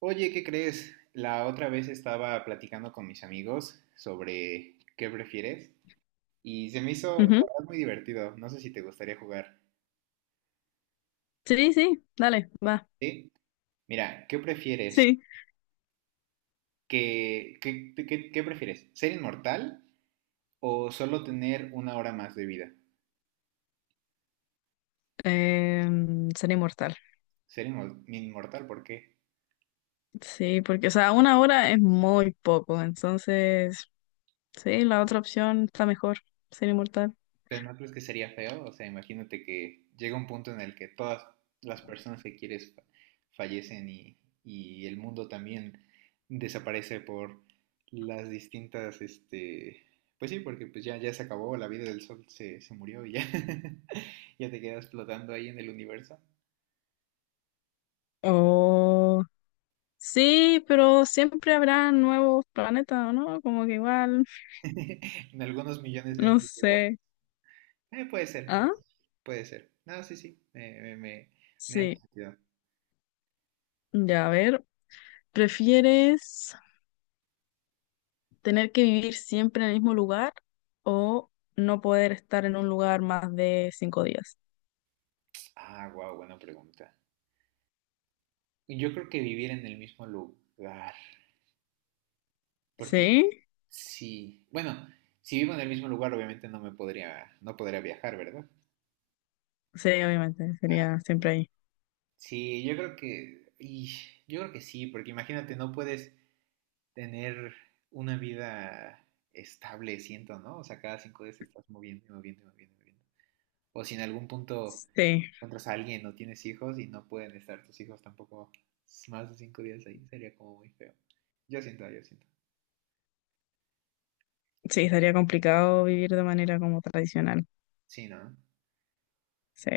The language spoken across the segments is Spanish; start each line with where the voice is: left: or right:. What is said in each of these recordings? right: Oye, ¿qué crees? La otra vez estaba platicando con mis amigos sobre qué prefieres y se me hizo, la
left: Ujú.
right: verdad, muy divertido. No sé si te gustaría jugar.
left: Sí, sí, dale, va.
right: ¿Sí? Mira, ¿qué prefieres?
left: Sí.
right: ¿Qué prefieres? ¿Ser inmortal o solo tener una hora más de vida?
left: Sería inmortal.
right: Ser inmortal, ¿por qué?
left: Sí, porque, o sea, una hora es muy poco, entonces, sí, la otra opción está mejor, ser inmortal.
right: Pero no crees que sería feo, o sea, imagínate que llega un punto en el que todas las personas que quieres fallecen y, el mundo también desaparece por las distintas, pues sí, porque pues ya, ya se acabó, la vida del sol se murió y ya, ya te quedas flotando ahí en el universo.
left: Oh, sí, pero siempre habrá nuevos planetas, ¿o no? Como que igual,
right: En algunos millones de
left: no
right: años digo,
left: sé.
right: Puede ser, puede
left: ¿Ah?
right: ser, puede ser. No, sí, sí, me hace
left: Sí,
right: sentido."
left: ya, a ver, ¿prefieres tener que vivir siempre en el mismo lugar o no poder estar en un lugar más de 5 días?
right: Ah, wow, buena pregunta. Yo creo que vivir en el mismo lugar, porque
left: Sí.
right: sí, bueno, si vivo en el mismo lugar, obviamente no podría viajar, ¿verdad?
left: Sí, obviamente,
right: Ah,
left: sería siempre ahí.
right: sí, yo creo que sí, porque imagínate, no puedes tener una vida estable, siento, ¿no? O sea, cada 5 días te estás moviendo y moviendo y moviendo y moviendo. O si en algún punto
left: Sí,
right: encuentras a alguien o tienes hijos y no pueden estar tus hijos tampoco más de 5 días ahí, sería como muy feo. Yo siento, yo siento.
left: sí, estaría complicado vivir de manera como tradicional.
right: Sí, ¿no?
left: Sí,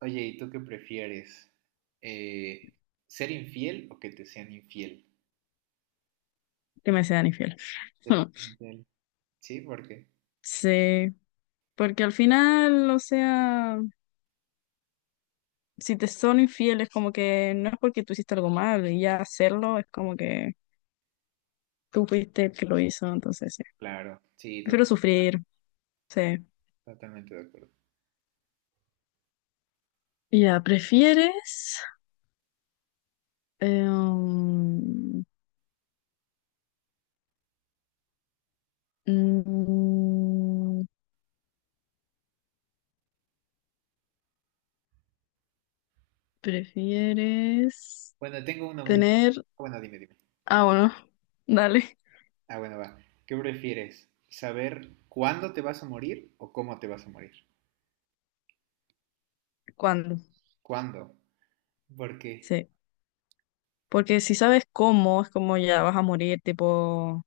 right: Oye, ¿y tú qué prefieres? Eh, ¿Ser infiel o que te sean infiel?
left: que me sean infiel.
right: Que te sean infiel. Sí, porque,
left: Sí, porque al final, o sea, si te son infieles, como que no es porque tú hiciste algo mal, y ya hacerlo es como que tú fuiste el que lo hizo, entonces sí.
right: claro, sí, to-
left: Prefiero sufrir, sí.
right: totalmente de acuerdo.
left: Ya, ¿prefieres? eh, um, mm, ¿Prefieres
right: Bueno, tengo una muy buena.
left: tener?
right: Bueno, dime, dime.
left: Ah, bueno, dale.
right: Ah, bueno, va. ¿Qué prefieres? ¿Saber cuándo te vas a morir o cómo te vas a morir?
left: ¿Cuándo?
right: ¿Cuándo? Porque,
left: Sí. Porque si sabes cómo, es como ya vas a morir, tipo,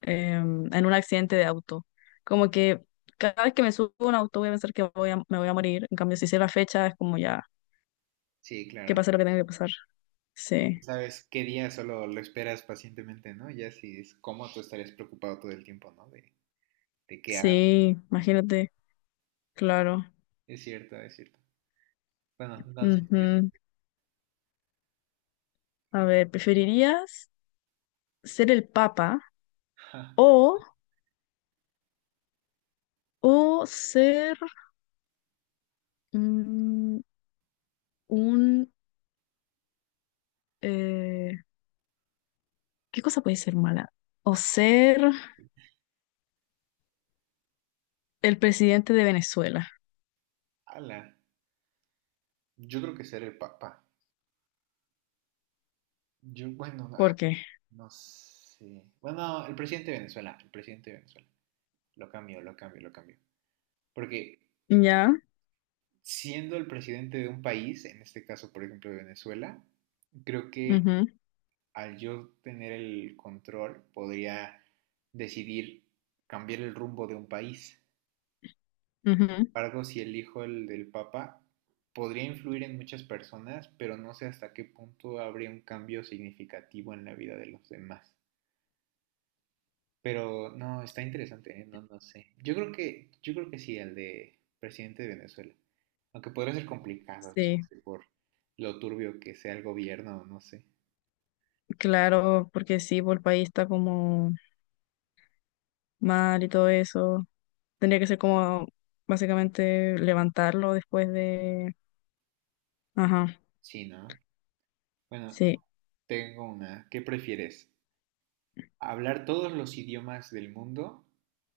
left: en un accidente de auto. Como que cada vez que me subo a un auto voy a pensar que me voy a morir. En cambio, si sé la fecha, es como ya,
right: sí,
left: que
right: claro.
left: pase lo que tenga que pasar. Sí.
right: Sabes qué día solo lo esperas pacientemente, ¿no? Ya si es cómo tú estarías preocupado todo el tiempo, ¿no? De qué hago.
left: Sí, imagínate. Claro.
right: Es cierto, es cierto. Bueno, no sé.
left: Ujú. A ver, ¿preferirías ser el papa
right: Ja,
left: o, o ser mm, un... eh, ¿qué cosa puede ser mala? O ser el presidente de Venezuela.
right: ala, yo creo que ser el papa. Yo, bueno, ah,
left: ¿Por qué?
right: no sé. Bueno, el presidente de Venezuela, el presidente de Venezuela. Lo cambio, lo cambio, lo cambio. Porque
left: Ya.
right: siendo el presidente de un país, en este caso, por ejemplo, de Venezuela, creo que
left: Ujú,
right: al yo tener el control podría decidir cambiar el rumbo de un país.
left: ujú.
right: Embargo, si elijo el del Papa, podría influir en muchas personas, pero no sé hasta qué punto habría un cambio significativo en la vida de los demás. Pero no, está interesante, ¿eh? No, no sé. Yo creo que sí, el de presidente de Venezuela. Aunque podría ser complicado,
left: Sí,
right: chance, por lo turbio que sea el gobierno, no sé.
left: claro, porque sí, por el país está como mal y todo eso. Tendría que ser como básicamente levantarlo después de... Ajá,
right: Sí, ¿no? Bueno,
left: sí.
right: tengo una. ¿Qué prefieres? ¿Hablar todos los idiomas del mundo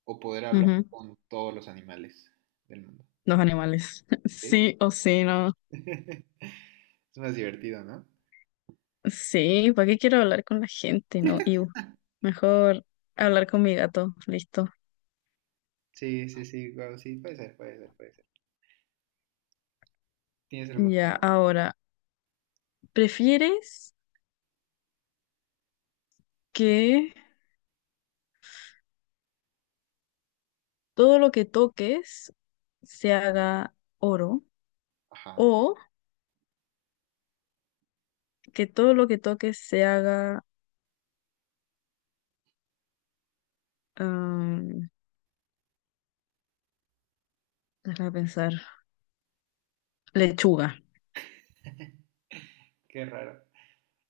right: o poder hablar
left: Ujú.
right: con todos los animales del mundo?
left: Los animales.
right: ¿Sí?
left: Sí o sí, no.
right: Es más divertido, ¿no?
left: Sí, ¿para qué quiero hablar con la gente, no? Iu. Mejor hablar con mi gato. Listo.
right: Sí, sí, sí, guau, sí, puede ser, puede ser, puede ser. ¿Tienes algún
left: Ya,
right: otro?
left: ahora, ¿prefieres que todo lo que toques se haga oro
right: Ajá,
left: o que todo lo que toques se haga, am, déjame pensar, lechuga.
right: qué raro.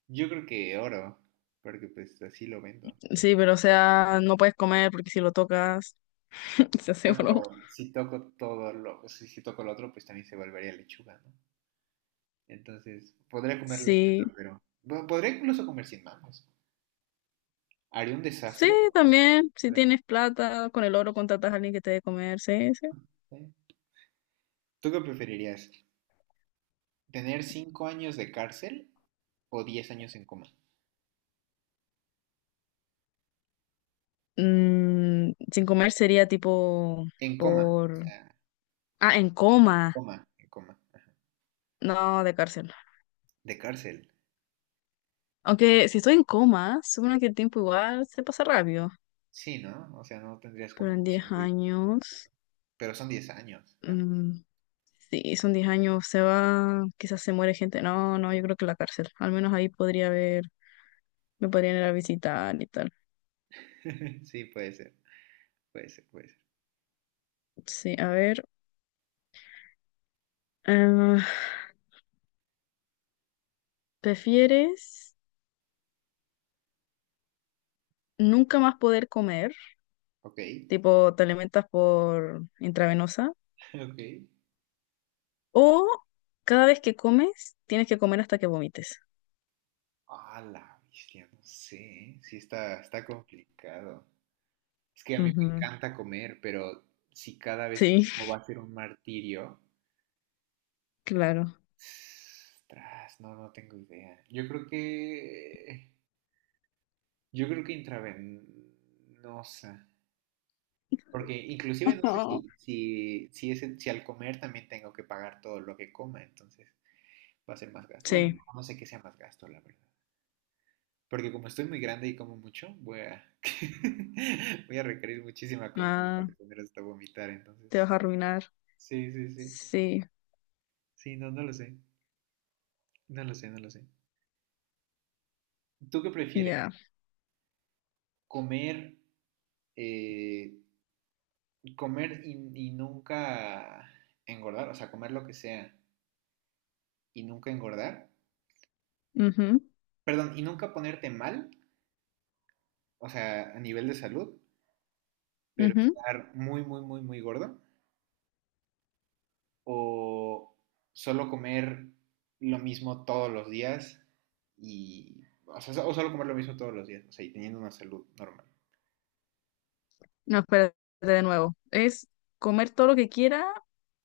right: Yo creo que oro, porque pues así lo vendo.
left: Sí, pero o sea, no puedes comer porque si lo tocas se hace
right: Ah, pero
left: oro.
right: si toco todo lo, si toco lo otro, pues también se volvería lechuga, ¿no? Entonces, podría comer lechuga,
left: Sí,
right: pero bueno, podría incluso comer sin manos. Haría un
left: sí,
right: desastre.
left: también, si
right: Podría
left: tienes plata, con el oro contratas a alguien que te dé comer, sí, sí.
right: comer. ¿Tú qué preferirías? ¿Tener 5 años de cárcel o 10 años en coma?
left: Mm, sin comer sería tipo
right: En coma, o
left: por...
right: sea,
left: Ah, en coma.
right: coma, en coma,
left: No, de cárcel.
right: de cárcel.
left: Aunque si estoy en coma, supongo que el tiempo igual se pasa rápido.
right: Sí, ¿no? O sea, no tendrías
left: Pero
right: como
left: en 10
right: opción de.
left: años,
right: Pero son 10 años también.
left: mm, sí, son 10 años, se va, quizás se muere gente. No, yo creo que la cárcel. Al menos ahí podría haber, me podrían ir a visitar y tal.
right: Sí, puede ser, puede ser, puede ser.
left: Sí, a ver. eh, ¿Prefieres nunca más poder comer?
right: Ok,
left: Tipo, te alimentas por intravenosa.
right: ok.
left: O cada vez que comes, tienes que comer hasta que vomites.
right: Ah, la bestia, no sé. ¿Eh? Sí, está complicado. Es que a mí me
left: Ujú.
right: encanta comer, pero si cada vez que
left: Sí,
right: como va a ser un martirio,
left: claro.
right: tras, no, no tengo idea. Yo creo que intravenosa. Porque inclusive no sé si, si, si, es, si al comer también tengo que pagar todo lo que coma, entonces va a ser más gasto. Bueno,
left: Sí.
right: no sé qué sea más gasto, la verdad. Porque como estoy muy grande y como mucho, voy a, voy a requerir muchísima comida
left: Ah,
right: para tener hasta vomitar, entonces
left: te
right: no.
left: vas a arruinar.
right: Sí, sí, sí.
left: Sí,
right: Sí, no, no lo sé. No lo sé, no lo sé. ¿Tú qué prefieres?
left: ya.
right: ¿Comer, eh, comer y nunca engordar? O sea, comer lo que sea y nunca engordar.
left: Ujú,
right: Perdón, ¿y nunca ponerte mal? O sea, a nivel de salud, pero
left: ujú.
right: estar muy, muy, muy, muy gordo, o solo comer lo mismo todos los días y, o, sea, o solo comer lo mismo todos los días, o sea, y teniendo una salud normal,
left: No, espérate de nuevo. Es comer todo lo que quiera,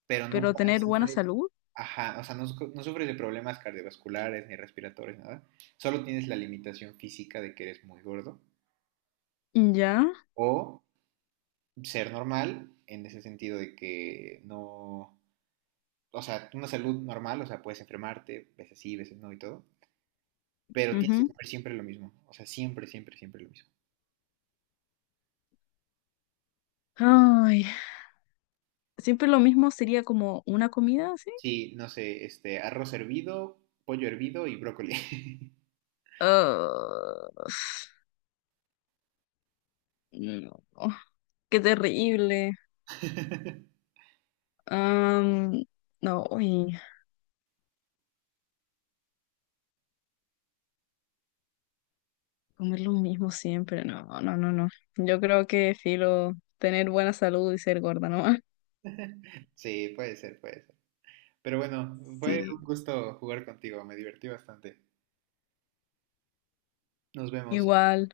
right: pero
left: pero
right: nunca
left: tener buena
right: sufres,
left: salud.
right: ajá, o sea, no, no sufres de problemas cardiovasculares ni respiratorios, nada, solo tienes la limitación física de que eres muy gordo,
left: Ya.
right: o ser normal en ese sentido de que no, o sea, una salud normal, o sea, puedes enfermarte, veces sí, veces no y todo, pero tienes que
left: Ujú.
right: comer siempre lo mismo. O sea, siempre, siempre, siempre lo mismo.
left: Ay, siempre lo mismo sería como una comida, ¿sí?
right: Sí, no sé, este, arroz hervido, pollo hervido y brócoli.
left: Ah, no, qué terrible. Am, no, uy, comer lo mismo siempre. No, no, no, no. Yo creo que filo tener buena salud y ser gorda, ¿no?
right: Sí, puede ser, puede ser. Pero bueno, fue un
left: Sí,
right: gusto jugar contigo, me divertí bastante. Nos vemos.
left: igual.